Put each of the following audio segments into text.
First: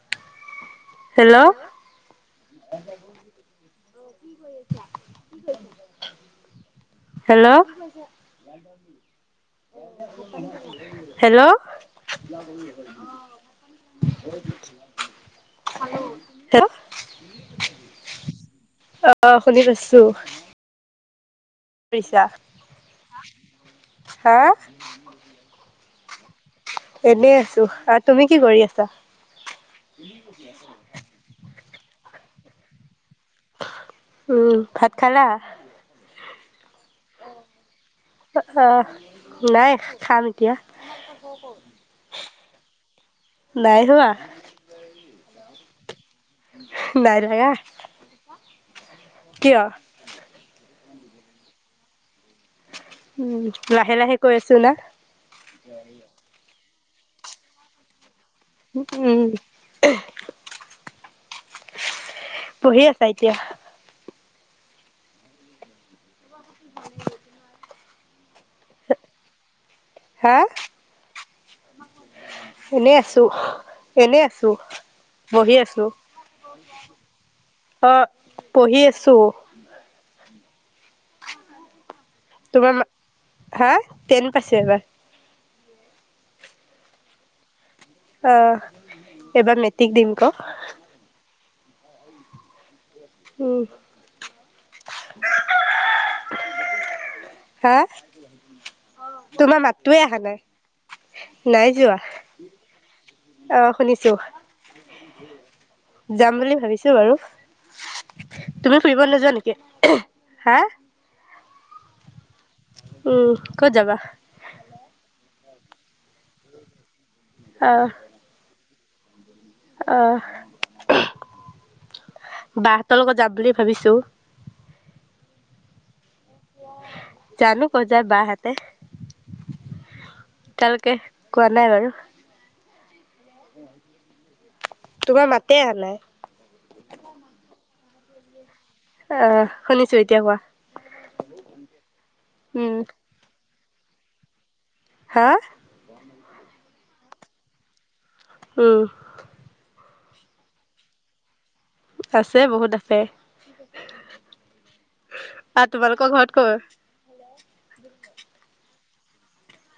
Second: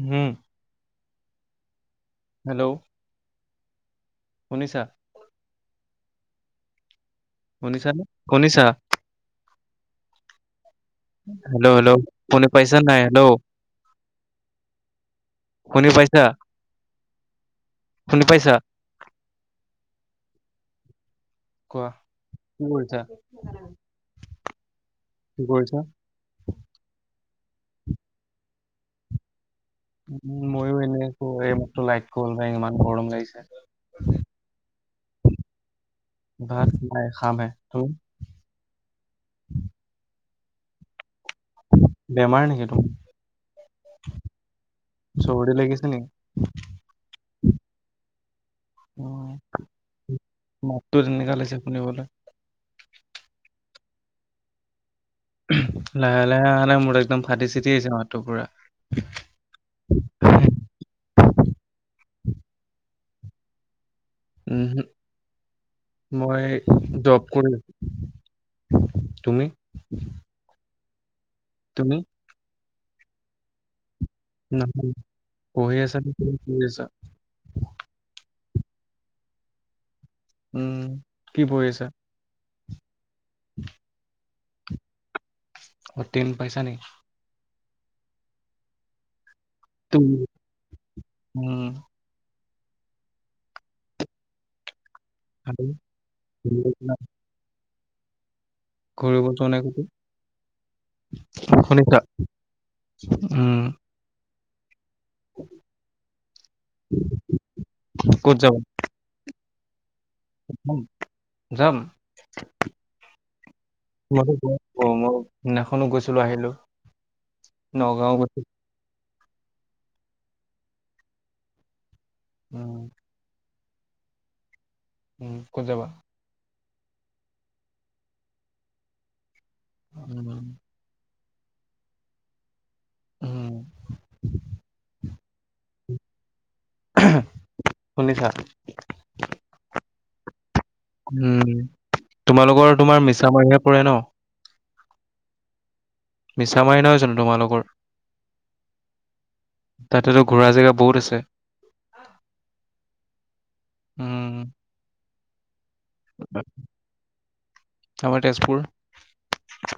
উম! Hello? Hello শুনিছা? Hello শুনিছা নে, শুনিছা? হেল্ল'! হেল্ল'! শুনি পাইছা নাই? হেল্ল'! [unintelligible] শুনি পাইছা? হেল্ল' শুনি পাইছা? অ'! শুনি পাইছোঁ। কোৱা, কি কৰিছা? হা কি কৰিছা? [inaudible] শুনি আছোঁ আৰু তুমি কি কৰি আছা? উম! মইও এনেই আছোঁ। এইমাত্ৰ লাইট গ'ল, ইমান গৰম লাগিছে! উম! ভাত খালা? ভাত? নাই খামহে। তুমি? অ' অ'! নাই, খাম এতিয়া। বেমাৰ নেকি তোমাৰ? নাই হোৱা চৰ্দি লাগিছে নেকি? নাই ধৰা। কিয়? তো জেনেকা লাগিছে শুনিবলে? উম! লাহে লাহে কৈ আছোঁ না? লাহে লাহে আহা নাই, মোৰ একদম ফাটি চিটি আহিছে মাত। উম! [unintelligible] পঢ়ি আছা এতিয়া? ওহোঁ! মই জব কৰোঁ। তুমি? হা! তুমি? এনেই আছোঁ। এনেই আছোঁ, নহয়, বহি পঢ়ি আছোঁ। আছা নে কিবা কৰি আছা? অ'! পঢ়ি আছোঁ। উম! কি পঢ়িছা? তোমাৰ মা হা টেন পাইছে এবাৰ। টেন পইচা নি। আহ এইবাৰ মেটিক দিম ক। উম। উম। হেল্ল। হা! যোৱা তোমাৰ নাই ক'তো? মাতটোৱে আহা নাই, নাই যোৱা। শুনিছা? উম, অ শুনিছো? যাম বুলি ভাবিছো বাৰু। ক'ত যাবা? তুমি ফুৰিব নযোৱা নি কি ইহি? যাম। উম ক'ত যাবা ম- মই সেইদিনাখনো গৈছিলো আহিলো, নগাঁও গৈ অ, উম, বাহতৰ লগত যাম বুলি ভাবিছোঁ। উম কত যাবা? জানো কত যায় বাহেতে? উম, এতিয়ালৈকে কোৱা নাই বাৰু। উম, তোমাৰ মাতে আহা নাই? আহা শুনিছা? আহ শুনিছো এতিয়া কোৱা? উম, তোমালোকৰ উম তোমাৰ মিছা মাৰিহে পৰে ন? হা! মিছা মাৰি নহয় জানো তোমালোকৰ? উম। তাতেতো ঘূৰা জেগা বহুত আছে। আছে বহুত আছে। উম, আৰু তোমালোকৰ ঘৰত কত? আমাৰ তেজপুৰ।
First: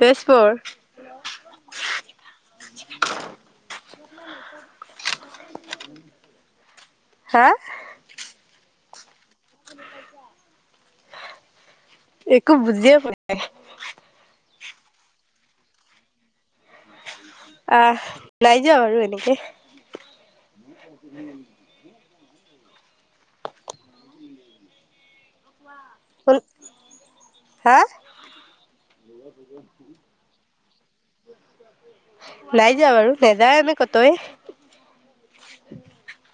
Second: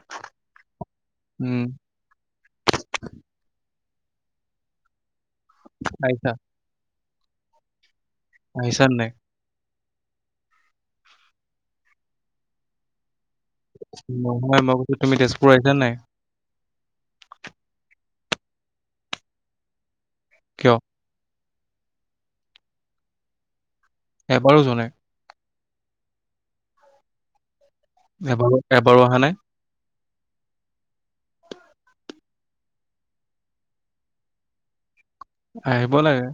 তেজপুৰ। উম, [unintelligible] [inaudible] আহিছা হা আহিছা নাই [unintelligible] [inaudible] একো বুজিয়ে পোৱা নাই নহয় মই কৈছো তুমি তেজপুৰ আহিছা নাই? আহ নাই যোৱা বাৰু এনেকে। কিয়? এবাৰো যোৱা নাই। হুন হা! এবাৰো, এবাৰো অহা নাই। নাই যোৱা বাৰু নাযাওঁ আমি কতোৱেই? আহিব লাগে।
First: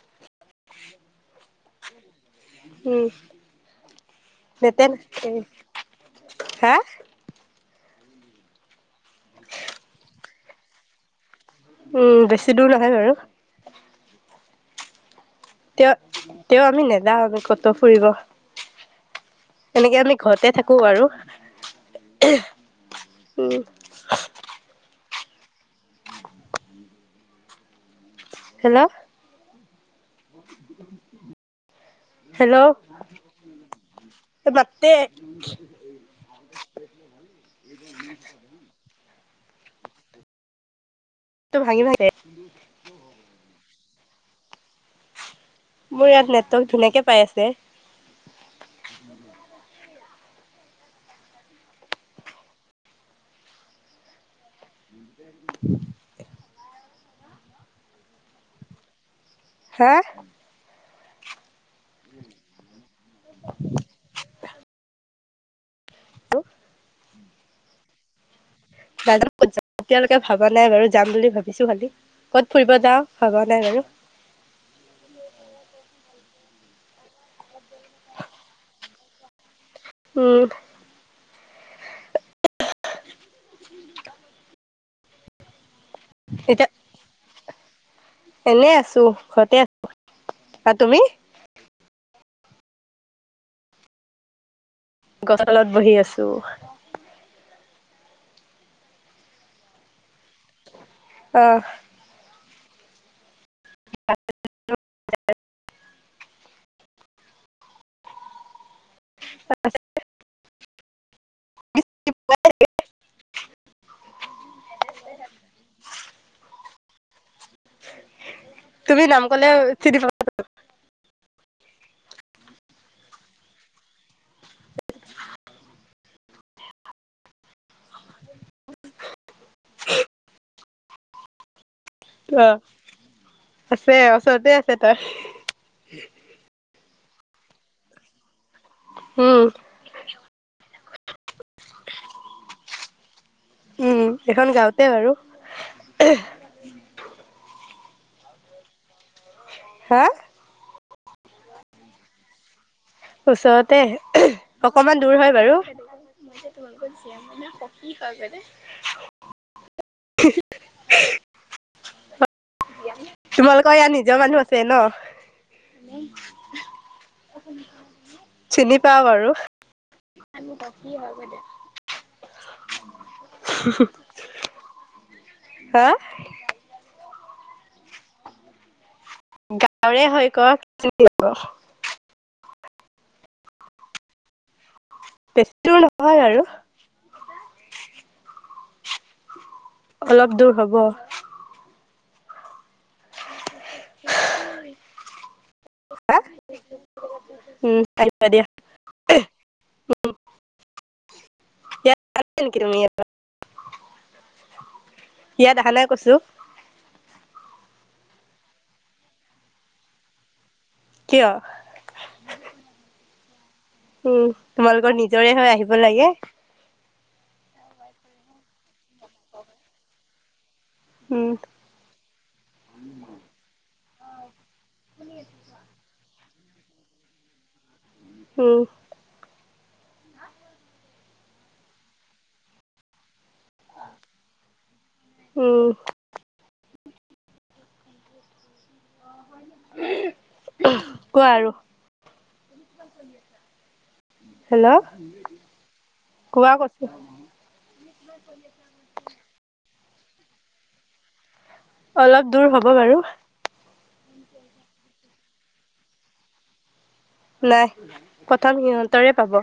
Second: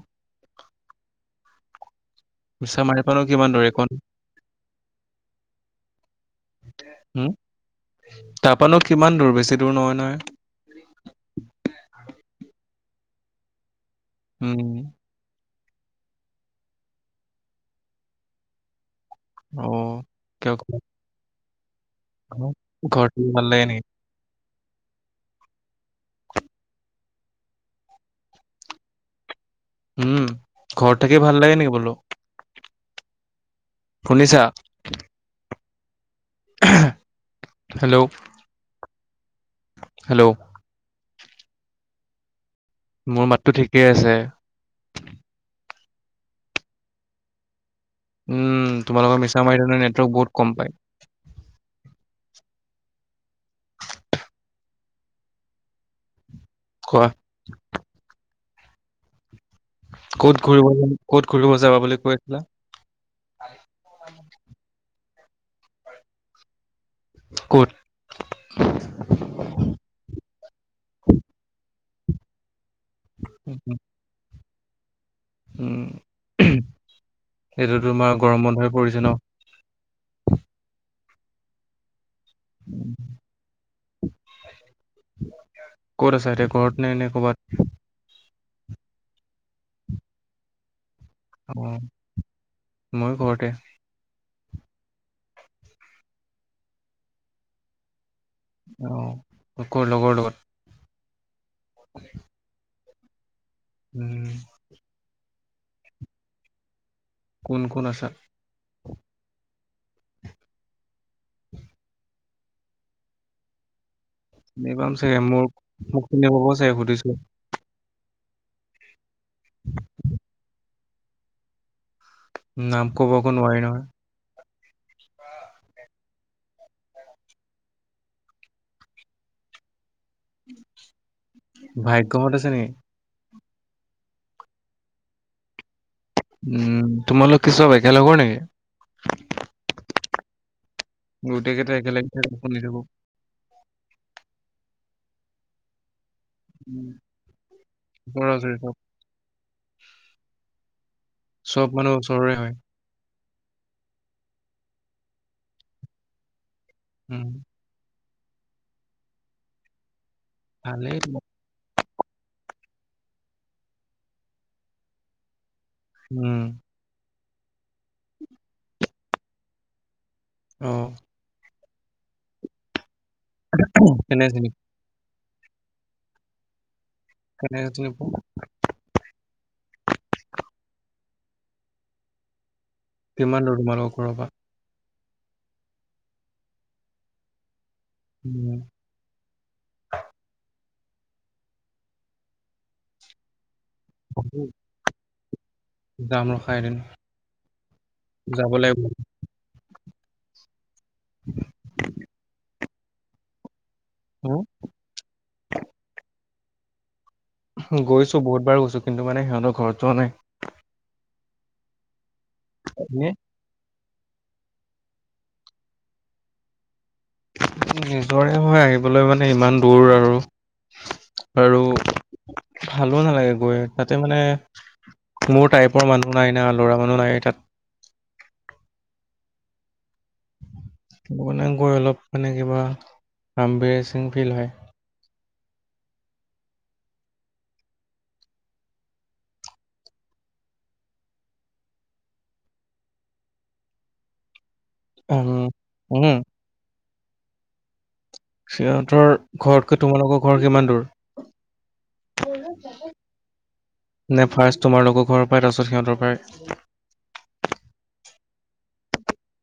মিছা মাৰি উম পা নো কিমান দূৰ একঘণ নেতেন হা উম। তা পা নো কিমান দূৰ বেছি দূৰ নহয় নহয়। উম বেছি দূৰ নহয় বাৰু। হুম। তেওঁ- তেওঁ আমি নেযাওঁ আমি কত ফুৰিব। অ এনেকে আমি ঘৰতে কিয় থাকো ঘৰত বাৰু। ঘৰত পালে হে নেকি? হেল্ল'? উম, ঘৰত থাকি ভাল লাগে নেকি বোলো? শুনিছা এহ মাত দে এহে হেল্ল'! হেল্ল'! টো ভাঙি ভালে মোৰ মাতটো ঠিকেই আছে। মোৰ ইয়াত নেটৱৰ্ক ধুনীয়াকে পাই আছে। উম তোমালোকৰ মিছামাৰীত হেনো বহুত কম পায়। [inaudible] কোৱা হা ক'ত ঘূৰিব ক'ত ঘূৰিব যাবা বুলি কৈছিলা। [inaudible] ক'ত নাজানো ক'ত যাম এতিয়ালৈকে ভবা নাই বাৰু যাম বুলি ভাবিছো খালি ক'ত ফুৰিব যাওঁ ভবা নাই বাৰু উম সেইটো তোমাৰ গৰম বন্ধ হৈ পৰিছে ন উম। [unintelligible] [inaudible] ক'ত আছে এতিয়া ঘৰত নে নে ক'ৰবাত এনে আছোঁ ঘৰতে আছোঁ আৰু তুমি অঁ মইও ঘৰতে গছ তলত বহি আছোঁ। অহ কৰ লগৰ লগত অহ। [inaudible] উম। কোন কোন আছা। ত [unintelligible] [inaudible] ব [unintelligible] চিনি পাম চাগে মোক মোক চিনি পাব চাগে সুধিছোঁ। তুমি নাম কলে চিনি পাব চাগে নাম কব ক নোৱাৰি নহয়। ভাগ্যমত আছে অ নেকি? আছে ওচৰতে আছে তাৰ উম তোমালোক কি চব একে লগৰ নেকি? উম। গোটেই কেইটা একেলগে থাকি শুনি থাকোঁ। উম এখন গাওঁতে বাৰু উ চৰাচৰি চব [unintelligible] হা চব মানুহ ওচৰৰে হয়। ওচৰতে অকমান দূৰ হয় বাৰু উম, হয়নে ভালে তোমালোকৰ ইয়াৰ নিজৰ মানুহ আছে ন উম। চিনি পাওঁ বাৰু [inaudible] অ'। কেনে চিনি পোৱা হা [unintelligible] [inaudible] গাঁৱৰে হৈ ক [unintelligible] কিমান দূৰ তোমালোকৰ ঘৰপা বেছি দুৰ নহয় আৰু উম, অলপ দূৰ হব উম হা উম আহিবা দিয়া। যাব লাগিব। [unintelligible] উম, ইয়াত আহা নাই কৈছো। গৈছো বহুত বাৰ গৈছো কিন্তু মানে সিহঁতৰ ঘৰত যোৱা নাই। কিয়? এনেই। উম তোমালোকৰ নিজৰে হয় আহিব লাগে। নিজৰে মই আহিবলৈ মানে ইমান দূৰ আৰু। উম আৰু ভালো নালাগে গৈ তাতে মানে মোৰ টাইপৰ মানুহ নাই না ল'ৰা মানুহ নাই তাত। হম। মানে গৈ অলপ মানে কিবা [unintelligible] ফিল হয়। উম। কোৱা আৰু [unintelligible] উম উম। [inaudible] সিহঁতৰ ঘৰতকৈ তোমালোকৰ ঘৰ কিমান দূৰ? অলপ দূৰ হ'ব বাৰু। নে ফাৰ্ষ্ট তোমালোকৰ ঘৰ পাই তাৰপাছত সিহঁতৰ পায়? নাই প্ৰথম সিহঁতৰে পাব।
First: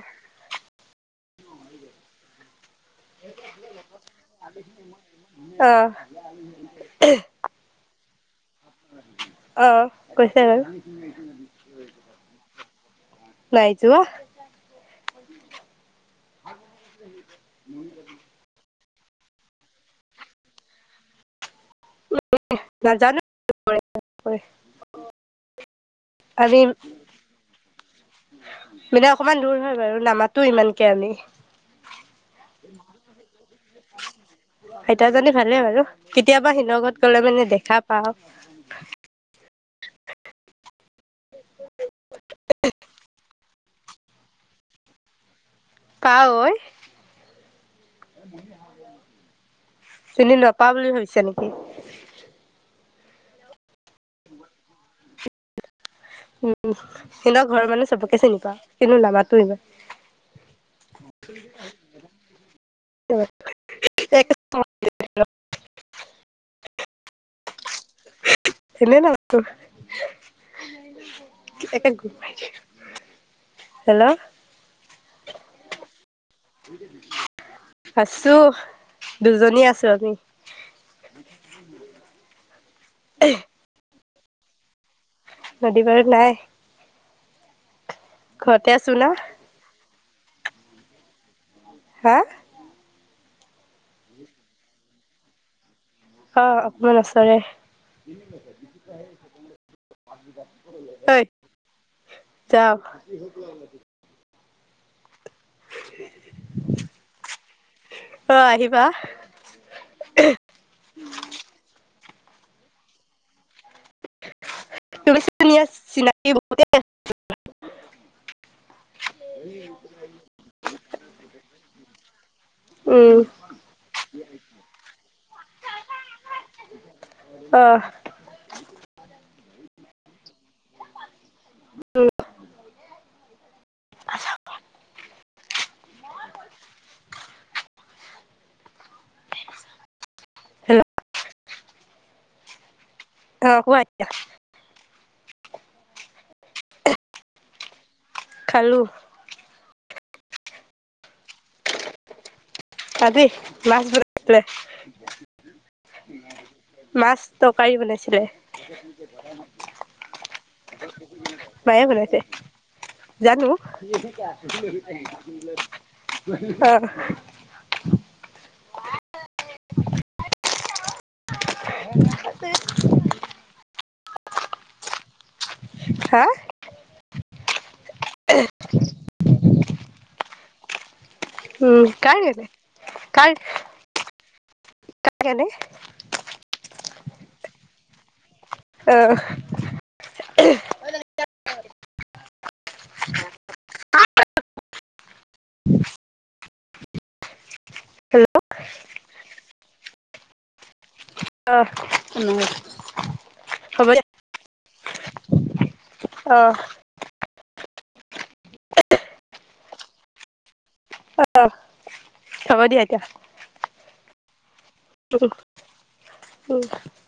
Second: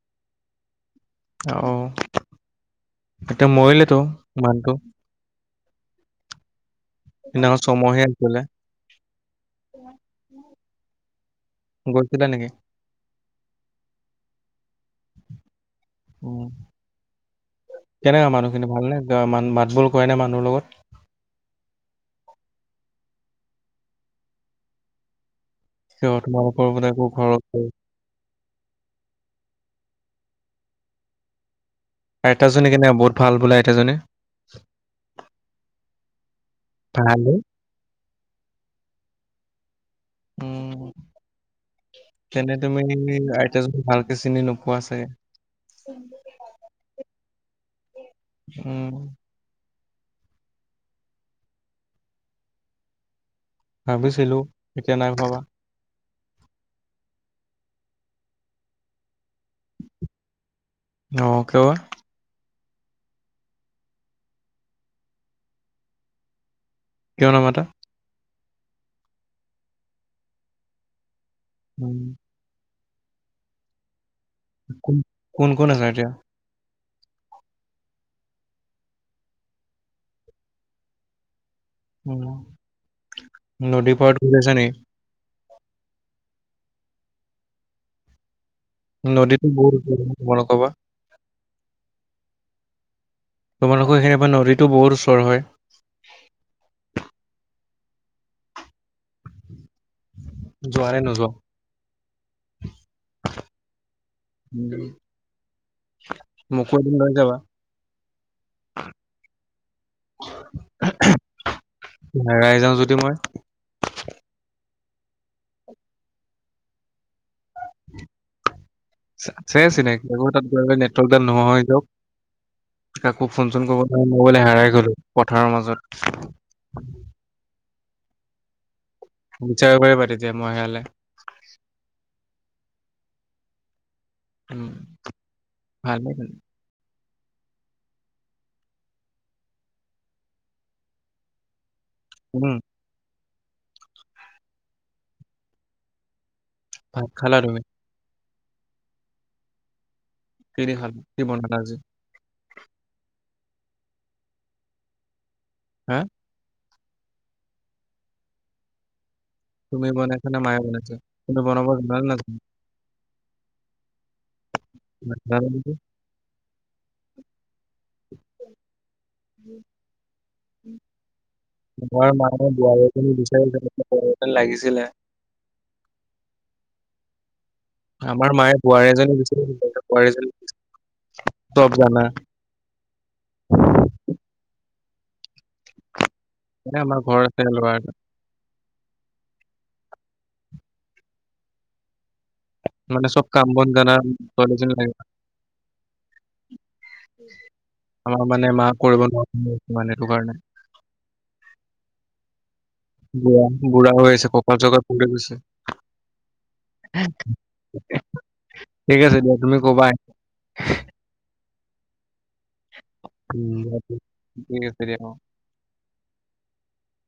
অহ। এতিয়া মৰিলেতো মানুহটো। অ সিদিনাখন ছমহীয়া আছিলে অ কৈছে বাৰু। গৈছিলা নেকি নাই যোৱা উ কেনেকা মানুহখিনি ভাল নে মান মাত বুল কৰে নে মানুহ লগত নাজানো কৰে নকৰে কিয় আমি তোমালোকৰ বোলে একো ঘৰত মানে অকমান দূৰ হয় বাৰু নামাতো ইমানকে আমি। আইতাজনী কেনে বহুত ভাল বোলো আইতাজনী? আইতাজানী ভালে বাৰু কেতিয়াবা সিলগত গলে ভালে মানে দেখা পাওঁ। [unintelligible] উম তেনে তুমি তে ভালকে চিনি নোপোৱা চাগে? পাওঁ ঐ। উম চিনি নাপাওঁ বুলি ভাবিছা নেকি? ভাবিছিলো এতিয়া নাই ভাবা। উম সিতৰ ঘৰৰ মানুহ চবকে চিনি পাওঁ কিন্তু নামাতো। ইমান অ কিয় বা? এক [unintelligible] কিয় নামাটা? এনেই নামটো উম [inaudible] হেল্ল। কোন কোন কোন আছা এতিয়া আছো দুজনী আছো আমি। [inaudible] উ নদী পাৰত বহি আছে নেকি? নদী পাৰত নাই। ঘৰতে আছো না নদীতটো বহুত মন ক'বা হা তোমালোকৰ সেইখিনিপা নদীতটো বহৰ ওচৰ হয়। আহ অকমান ওচৰয়ে। যোৱা নে নোযোৱা হয় যাওক [unintelligible] উম মোকো এদিন লৈ যাবা। এহ হেৰাই যাওঁ যদি মই চিনাকি বহুতে আছে চিনাকি। আকৌ তাত গৈ পেলাই নেটৱৰ্কডাল নোহোৱা হৈ যাওক। উম কাকো ফোন চোন কৰিব নোৱাৰিম মোবাইল হেৰাই গ'ল পথাৰৰ মাজত। অ বিচাৰিব পাৰিবা তেতিয়া মই হেৰালে? উম ভাল হেল্লো' উম আহ কোৱা এতিয়া। ভাত খালা তুমি? খালো কি হে দি খালা?, কি বনোৱা হৈছে? মাছ বইল কৰি হা? পেলাই। মাছ তৰকাৰী বনাইছিলে। তুমি বনাইছা নে মায়ে বনাইছে? তুমি বনাব মায়ে জানা বনাইছে নাজানা? জানো অহ নাজানা নেকি? উম উম আমাৰ মায়ে বোৱাৰী এজনী বিচাৰিছিল বোৱাৰী এজনী লাগিছিলে। হা আমাৰ মায়ে বোৱাৰী এজনী বিছাৰিছিল। বোৱাৰীজনী এজনী লাগিছিলে। উম কাই গতে কাই কাৰ কাৰণে? এ আমাৰ ঘৰত আছে ল'ৰা এটা। আহ [unintelligible] মানে চব কাম বন জনা ছোৱালী এজনী লাগে। [inaudible] আমাৰ হেল্ল' মানে মা কৰিব নোৱাৰা হৈছে সেইটো কাৰণে। আহ হয় জানো। বুঢ়া বুঢ়া হৈ আহিছে ককাল চকাল পৰি গৈছে। আহ ঠিক আছে দিয়া তুমি কবাই হ'ব দিয়া এতিয়া। উ উম [unintelligible]